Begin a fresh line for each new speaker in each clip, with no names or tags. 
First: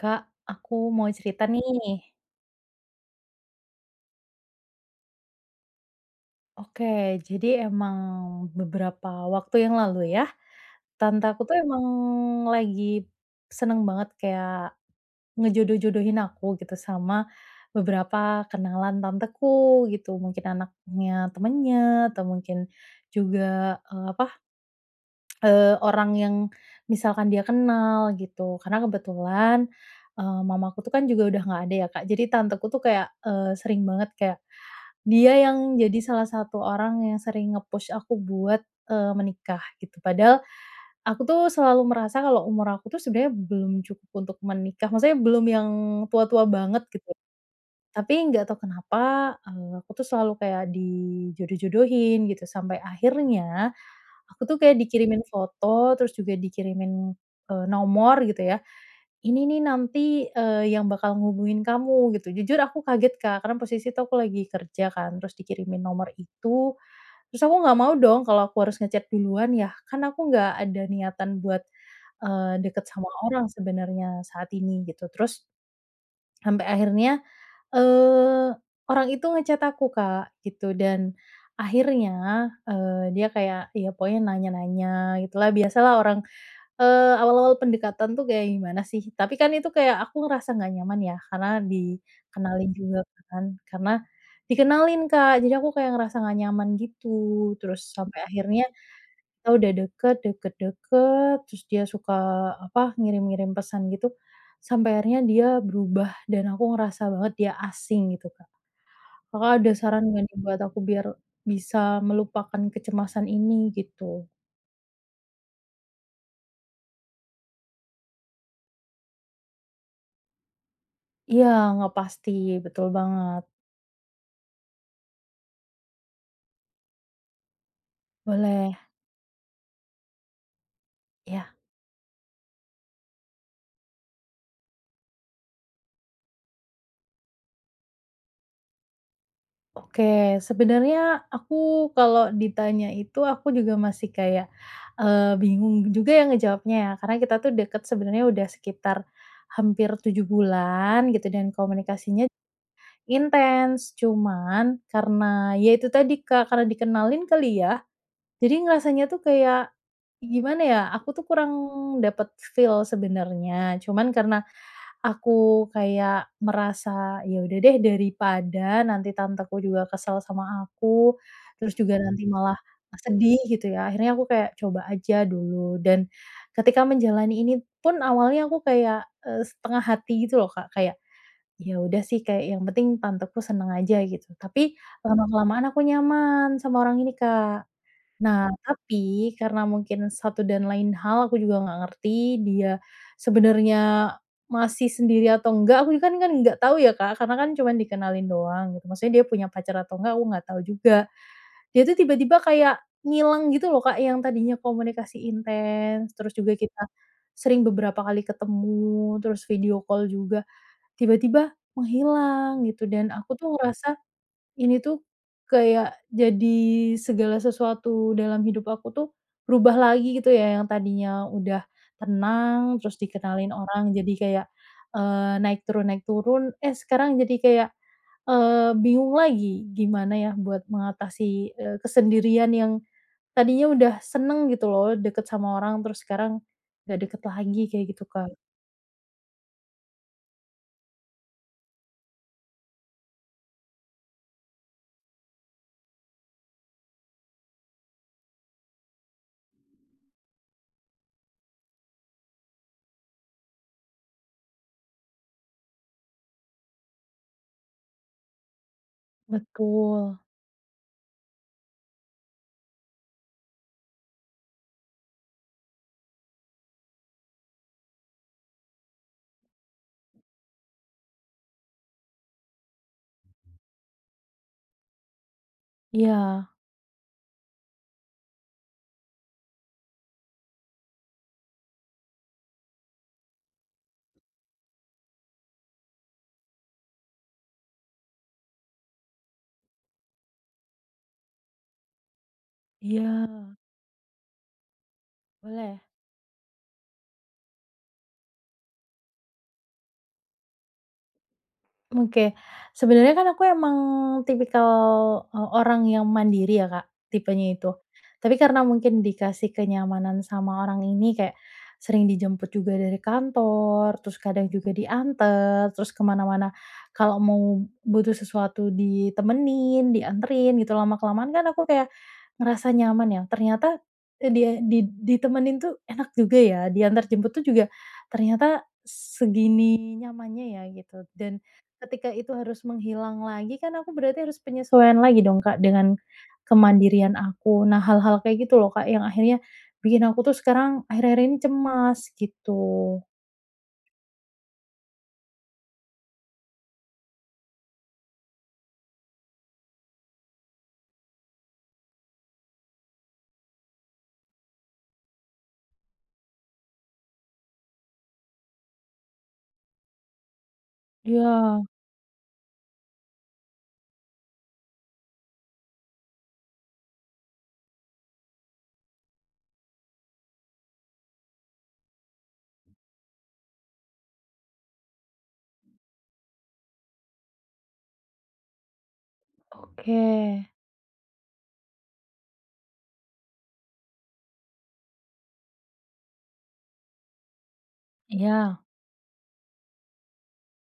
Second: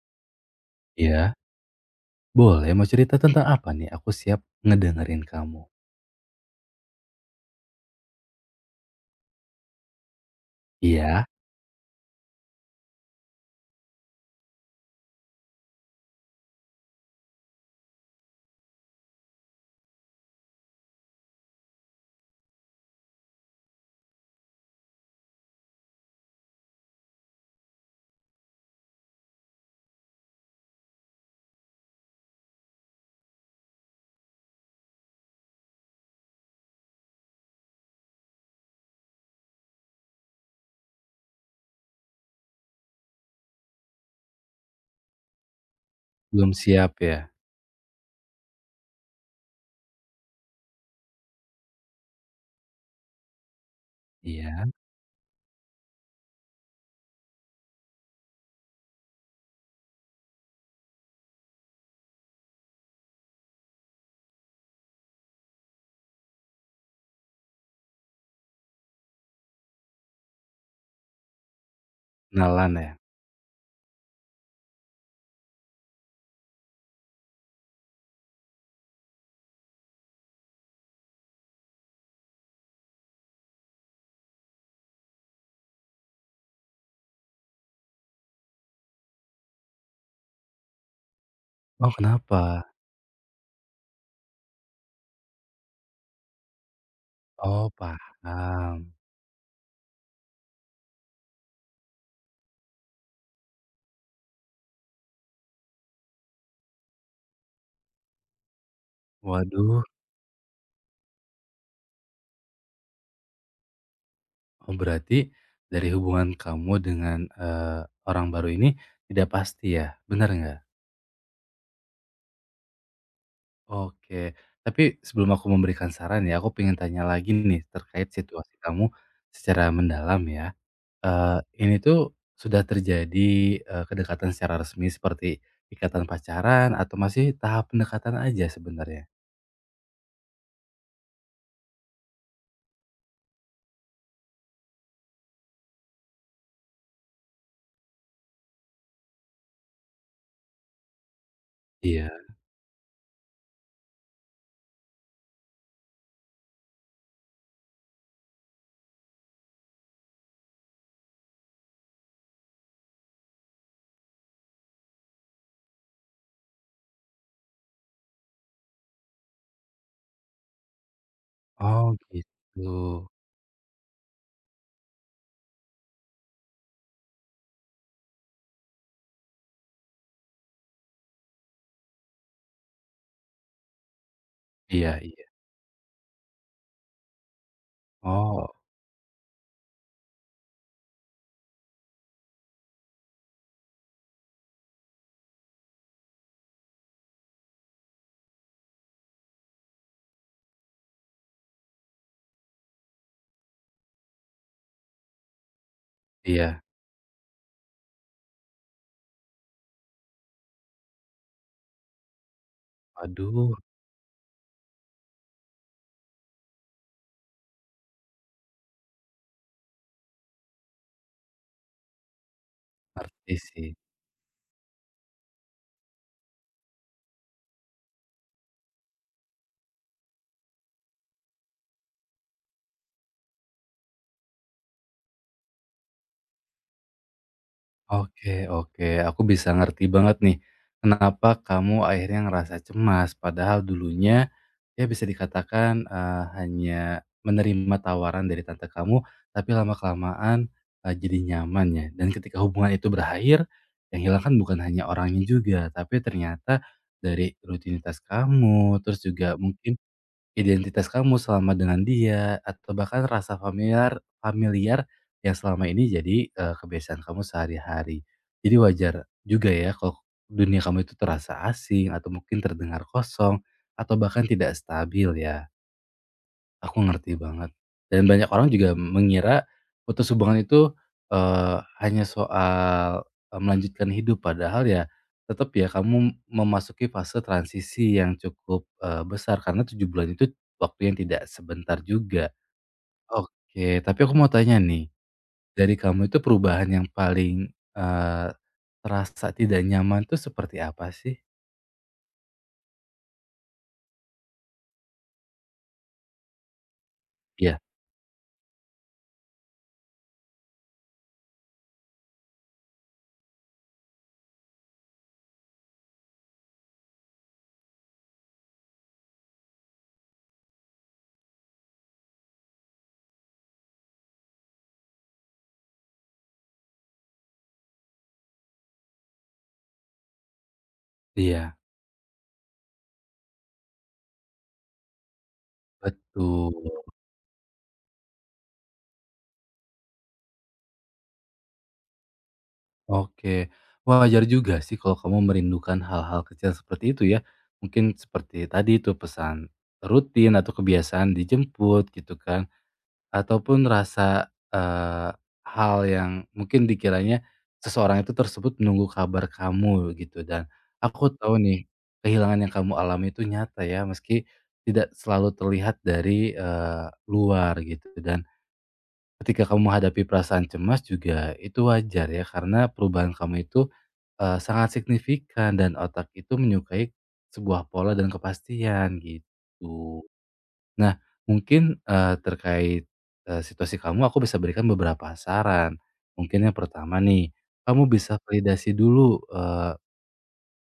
Kak, aku mau
Iya,
cerita nih.
boleh mau cerita tentang apa nih? Aku siap ngedengerin kamu.
Oke, jadi emang beberapa waktu yang lalu ya, tante
Iya?
aku tuh emang lagi seneng banget kayak ngejodoh-jodohin aku gitu sama beberapa kenalan tanteku gitu. Mungkin anaknya temennya atau mungkin juga apa orang yang misalkan dia kenal gitu. Karena kebetulan mamaku tuh kan juga udah nggak ada ya, Kak. Jadi tanteku tuh kayak sering banget kayak dia yang jadi salah satu orang yang sering nge-push aku buat, eee, menikah gitu. Padahal aku tuh selalu merasa kalau umur aku tuh sebenarnya belum cukup untuk menikah, maksudnya belum yang tua-tua
Belum
banget
siap
gitu.
ya?
Tapi nggak tahu kenapa, aku tuh selalu kayak dijodoh-jodohin gitu, sampai akhirnya aku tuh
Iya,
kayak dikirimin foto, terus juga dikirimin, nomor gitu ya. Ini nih nanti, yang bakal ngubungin kamu gitu. Jujur aku kaget, Kak, karena posisi itu aku lagi kerja kan, terus dikirimin nomor itu, terus aku nggak mau dong kalau aku harus nge duluan ya, kan aku nggak ada niatan buat,
kenalan
deket
ya?
sama orang sebenarnya saat ini gitu. Terus sampai akhirnya, eee, orang itu nge aku, Kak, gitu dan akhirnya, dia kayak ya pokoknya nanya-nanya gitulah, biasalah orang. Eee, awal-awal pendekatan tuh kayak gimana sih, tapi kan itu kayak aku ngerasa nggak nyaman ya, karena
Oh kenapa?
dikenalin juga kan, karena dikenalin, Kak, jadi aku kayak ngerasa nggak nyaman gitu,
Oh
terus sampai akhirnya
paham.
kita udah deket deket deket, terus dia suka, apa, ngirim-ngirim pesan gitu, sampai akhirnya dia berubah dan aku ngerasa banget dia asing gitu, Kak. Kakak ada
Waduh,
saran nggak nih buat aku biar bisa melupakan kecemasan ini gitu?
oh berarti dari hubungan kamu dengan, orang baru ini tidak pasti ya? Benar nggak?
Iya, nggak pasti, betul banget.
Oke, tapi sebelum aku memberikan saran ya, aku pengen tanya lagi nih terkait situasi
Boleh.
kamu secara mendalam ya.
Ya,
Ini tuh sudah terjadi, kedekatan secara resmi seperti ikatan pacaran atau masih tahap pendekatan aja sebenarnya?
oke. Sebenarnya aku kalau ditanya itu aku juga masih kayak, bingung juga yang ngejawabnya ya, karena kita tuh deket sebenarnya udah sekitar hampir 7 bulan gitu dan
Iya.
komunikasinya intens. Cuman karena ya itu tadi, Kak, karena dikenalin kali ya, jadi ngerasanya tuh kayak, gimana ya, aku tuh kurang dapet feel sebenarnya. Cuman karena aku kayak merasa, ya udah deh daripada nanti tanteku juga kesel sama aku, terus
Oh
juga nanti mhm malah
gitu.
sedih gitu ya, akhirnya aku kayak coba aja dulu dan ketika menjalani ini pun awalnya aku kayak, setengah hati gitu loh Kak, kayak, ya udah sih kayak yang penting tanteku seneng aja gitu, tapi
Iya, iya.
lama-kelamaan aku nyaman sama orang ini, Kak. Nah,
Oh,
tapi karena mungkin satu dan lain hal aku juga nggak ngerti dia sebenarnya masih sendiri atau enggak, aku kan kan nggak tahu ya, Kak, karena kan cuman dikenalin doang gitu. Maksudnya dia punya pacar atau enggak aku nggak tahu juga. Dia tuh tiba-tiba kayak ngilang gitu loh, Kak, yang tadinya komunikasi intens, terus juga
iya.
kita sering beberapa kali ketemu, terus video call juga, tiba-tiba menghilang gitu dan aku
Waduh,
tuh ngerasa ini tuh kayak jadi segala sesuatu dalam hidup aku tuh berubah lagi gitu ya, yang tadinya udah tenang, terus
ngerti
dikenalin
sih.
orang jadi kayak, naik turun, eh sekarang jadi kayak, bingung lagi gimana ya buat mengatasi, kesendirian yang tadinya udah seneng gitu loh deket sama orang, terus sekarang nggak deket lagi kayak gitu, Kak.
Oke, oke, aku bisa ngerti banget nih, kenapa kamu akhirnya ngerasa cemas padahal dulunya, ya bisa dikatakan, hanya menerima tawaran dari tante kamu, tapi lama-kelamaan, jadi nyaman ya, dan ketika hubungan itu berakhir, yang hilang kan bukan hanya orangnya juga, tapi ternyata dari rutinitas kamu, terus juga mungkin
Betul.
identitas kamu selama dengan dia, atau bahkan rasa familiar familiar yang selama ini jadi, kebiasaan kamu sehari-hari. Jadi wajar juga ya kalau dunia kamu itu terasa asing, atau mungkin terdengar kosong, atau bahkan tidak stabil ya.
Iya
Aku ngerti banget, dan banyak orang juga mengira putus hubungan itu, hanya soal, melanjutkan hidup padahal ya tetap ya kamu memasuki fase transisi yang cukup, besar karena 7 bulan itu waktu yang tidak sebentar juga.
iya,
Oke, tapi aku mau tanya nih, dari
boleh.
kamu itu perubahan yang paling, eee, terasa tidak nyaman tuh seperti apa sih?
Oke. Sebenarnya kan aku emang tipikal, orang yang mandiri ya, Kak, tipenya
Iya,
itu. Tapi karena mungkin dikasih kenyamanan sama orang ini kayak sering dijemput juga dari kantor, terus kadang juga diantar, terus kemana mana kalau mau butuh sesuatu ditemenin, dianterin gitu, lama-kelamaan kan aku kayak ngerasa nyaman ya, ternyata, dia ditemenin tuh enak juga ya, diantar jemput tuh juga ternyata segini nyamannya ya gitu dan
iya,
ketika itu harus menghilang lagi kan aku berarti harus penyesuaian lagi dong, Kak, dengan
betul.
kemandirian aku. Nah, hal-hal kayak gitu loh Kak, yang akhirnya bikin aku tuh sekarang akhir-akhir ini cemas gitu.
Oke. Wajar juga sih kalau kamu merindukan hal-hal kecil seperti itu ya. Mungkin seperti tadi itu pesan rutin atau kebiasaan dijemput gitu kan. Ataupun rasa, hal yang mungkin dikiranya seseorang itu tersebut menunggu kabar kamu gitu. Dan aku
Iya.
tahu nih kehilangan yang kamu alami itu nyata ya meski tidak selalu terlihat dari luar gitu. Dan ketika kamu menghadapi perasaan cemas juga itu wajar ya karena perubahan kamu itu, sangat signifikan dan otak itu menyukai sebuah pola dan kepastian
Oke.
gitu. Nah mungkin, terkait, situasi kamu aku bisa berikan beberapa saran. Mungkin yang pertama nih, kamu bisa
Iya
validasi dulu,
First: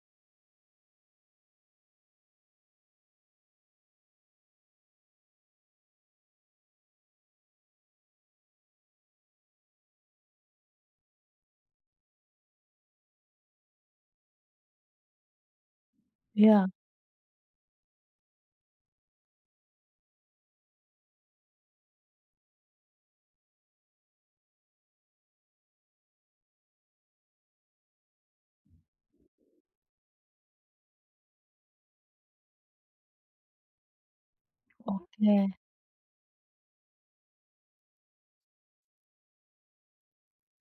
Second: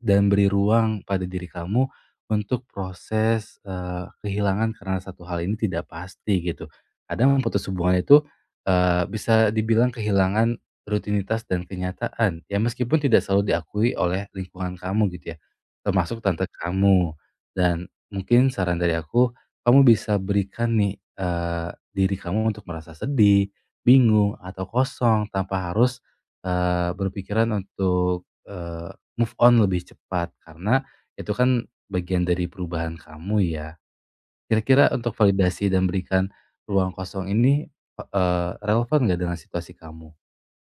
dan beri ruang pada diri kamu untuk proses, kehilangan karena satu hal ini tidak pasti gitu. Kadang memutus hubungan itu, bisa dibilang kehilangan rutinitas dan kenyataan. Ya meskipun tidak selalu diakui oleh lingkungan kamu gitu ya, termasuk tante
iya,
kamu. Dan mungkin saran dari aku, kamu bisa berikan nih, diri kamu untuk merasa sedih, bingung, atau kosong tanpa harus, berpikiran untuk move on lebih cepat karena itu kan bagian dari perubahan kamu ya. Kira-kira untuk
oke.
validasi dan berikan ruang kosong ini, relevan nggak dengan situasi kamu?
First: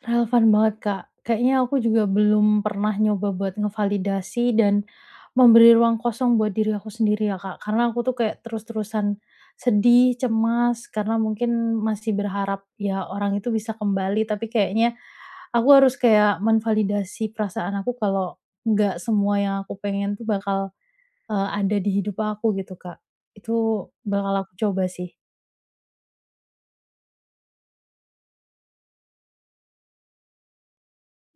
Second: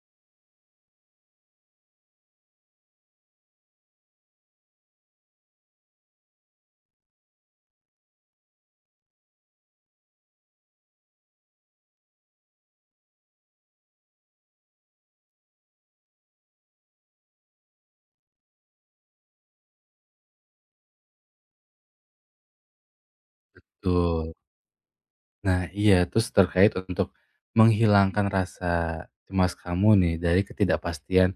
Relevan banget, Kak. Kayaknya aku juga belum pernah nyoba buat ngevalidasi dan memberi ruang kosong buat diri aku sendiri ya, Kak. Karena aku tuh kayak terus-terusan sedih, cemas, karena mungkin masih berharap ya orang itu bisa kembali, tapi kayaknya aku harus kayak menvalidasi perasaan aku kalau nggak semua yang aku pengen tuh bakal, ada di hidup aku gitu, Kak. Itu
Betul.
bakal aku coba sih.
Nah iya, terus terkait untuk menghilangkan rasa cemas kamu nih dari ketidakpastian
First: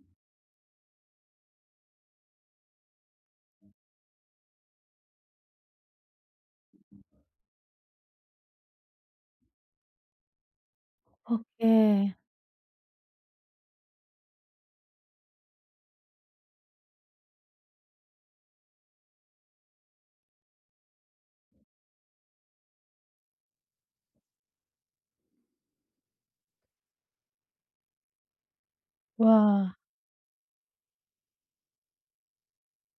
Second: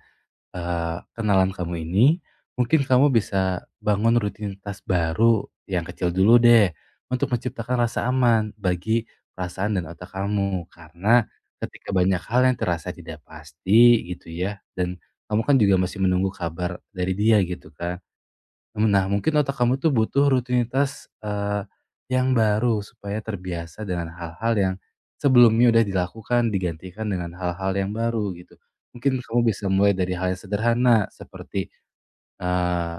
kenalan kamu ini, mungkin kamu bisa bangun rutinitas baru yang kecil dulu deh, untuk menciptakan rasa aman bagi perasaan dan otak kamu. Karena
Oke,
ketika banyak hal yang terasa tidak pasti gitu ya, dan kamu kan juga masih menunggu kabar dari dia gitu kan. Nah, mungkin otak kamu tuh butuh rutinitas, yang baru supaya terbiasa dengan hal-hal yang sebelumnya udah dilakukan, digantikan dengan hal-hal yang baru gitu. Mungkin kamu
wah.
bisa mulai dari hal yang sederhana seperti, eee,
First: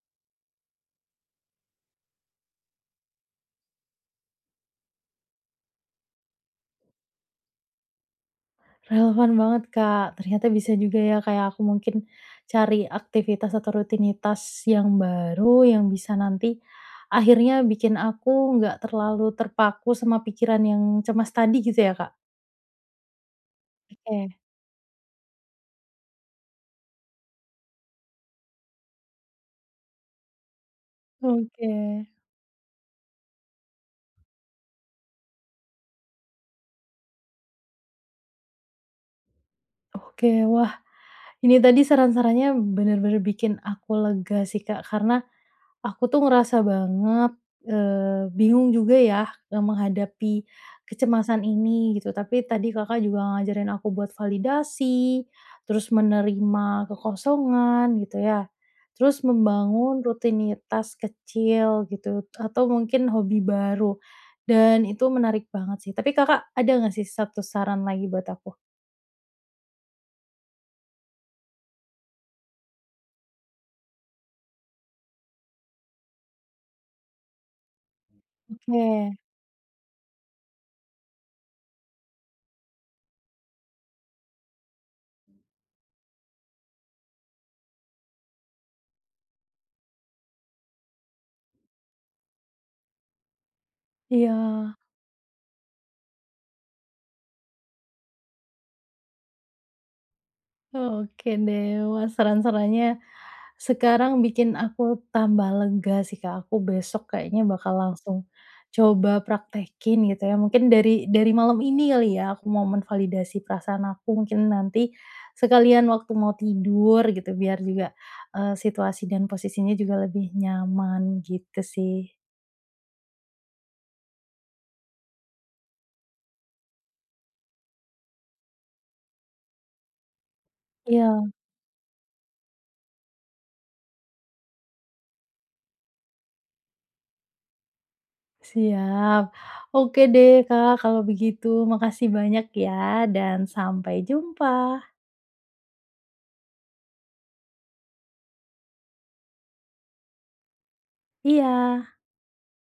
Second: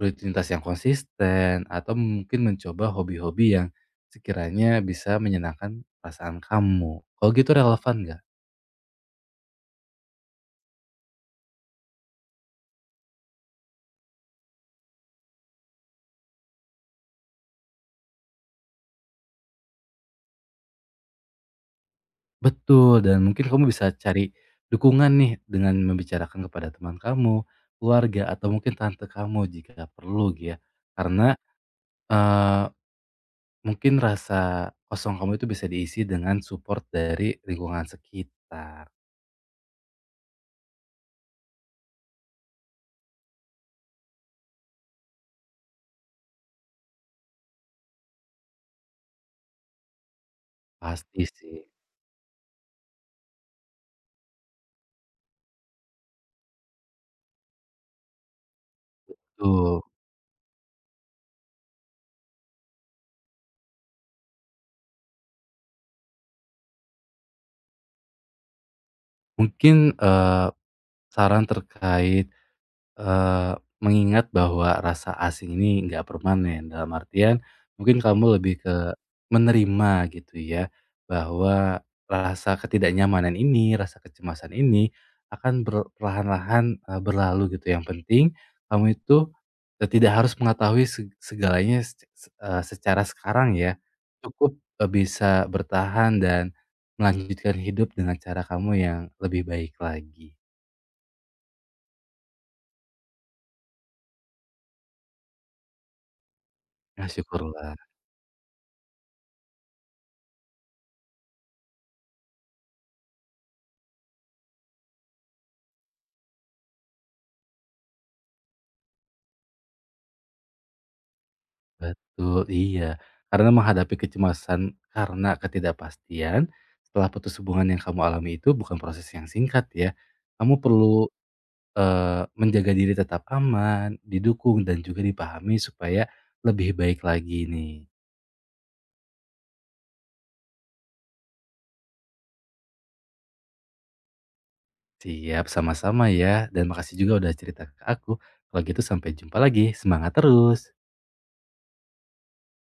rutinitas yang konsisten atau mungkin mencoba hobi-hobi yang sekiranya bisa menyenangkan perasaan kamu. Kalau gitu relevan nggak?
Relevan banget, Kak. Ternyata bisa juga ya kayak aku mungkin cari aktivitas atau rutinitas yang baru yang bisa nanti akhirnya bikin aku nggak terlalu terpaku sama pikiran yang cemas tadi gitu ya, Kak?
Betul, dan mungkin kamu bisa cari
Oke
dukungan nih dengan membicarakan kepada teman kamu, keluarga, atau mungkin tante kamu jika perlu gitu ya. Karena
oke.
eee, mungkin rasa kosong kamu itu bisa diisi dengan support dari lingkungan sekitar.
Oke, wah, ini tadi saran-sarannya bener-bener bikin aku lega sih, Kak, karena aku tuh ngerasa banget, bingung juga ya, menghadapi
Pasti
kecemasan
sih,
ini gitu. Tapi tadi Kakak juga ngajarin aku buat validasi, terus menerima kekosongan gitu ya, terus
tuh,
membangun rutinitas kecil gitu atau mungkin hobi baru, dan itu menarik banget sih. Tapi Kakak ada nggak sih satu saran lagi buat aku?
mungkin, saran terkait, mengingat bahwa rasa asing ini nggak permanen, dalam artian mungkin kamu lebih
Oke.
ke menerima gitu ya, bahwa rasa ketidaknyamanan ini, rasa kecemasan ini akan ber perlahan-lahan, berlalu gitu. Yang penting kamu itu, tidak harus mengetahui segalanya secara sekarang ya.
Iya.
Cukup, bisa bertahan dan melanjutkan hidup dengan cara kamu yang lebih baik lagi.
Oke deh, wah, saran-sarannya sekarang bikin aku tambah lega sih Kak, aku
Ya
besok kayaknya bakal
syukurlah.
langsung coba praktekin gitu ya, mungkin dari malam ini kali ya, aku mau menvalidasi perasaan aku, mungkin nanti sekalian waktu mau tidur gitu, biar juga, situasi dan posisinya juga lebih nyaman gitu sih.
Betul, iya. Karena menghadapi kecemasan karena ketidakpastian setelah putus hubungan yang kamu alami itu bukan proses yang singkat ya. Kamu perlu
Iya,
menjaga diri tetap aman, didukung dan juga dipahami supaya lebih baik lagi nih.
siap. Oke deh Kak, kalau begitu makasih banyak ya dan sampai jumpa.
Siap, sama-sama ya. Dan makasih juga udah cerita ke aku. Kalau gitu sampai jumpa lagi. Semangat terus.
Iya.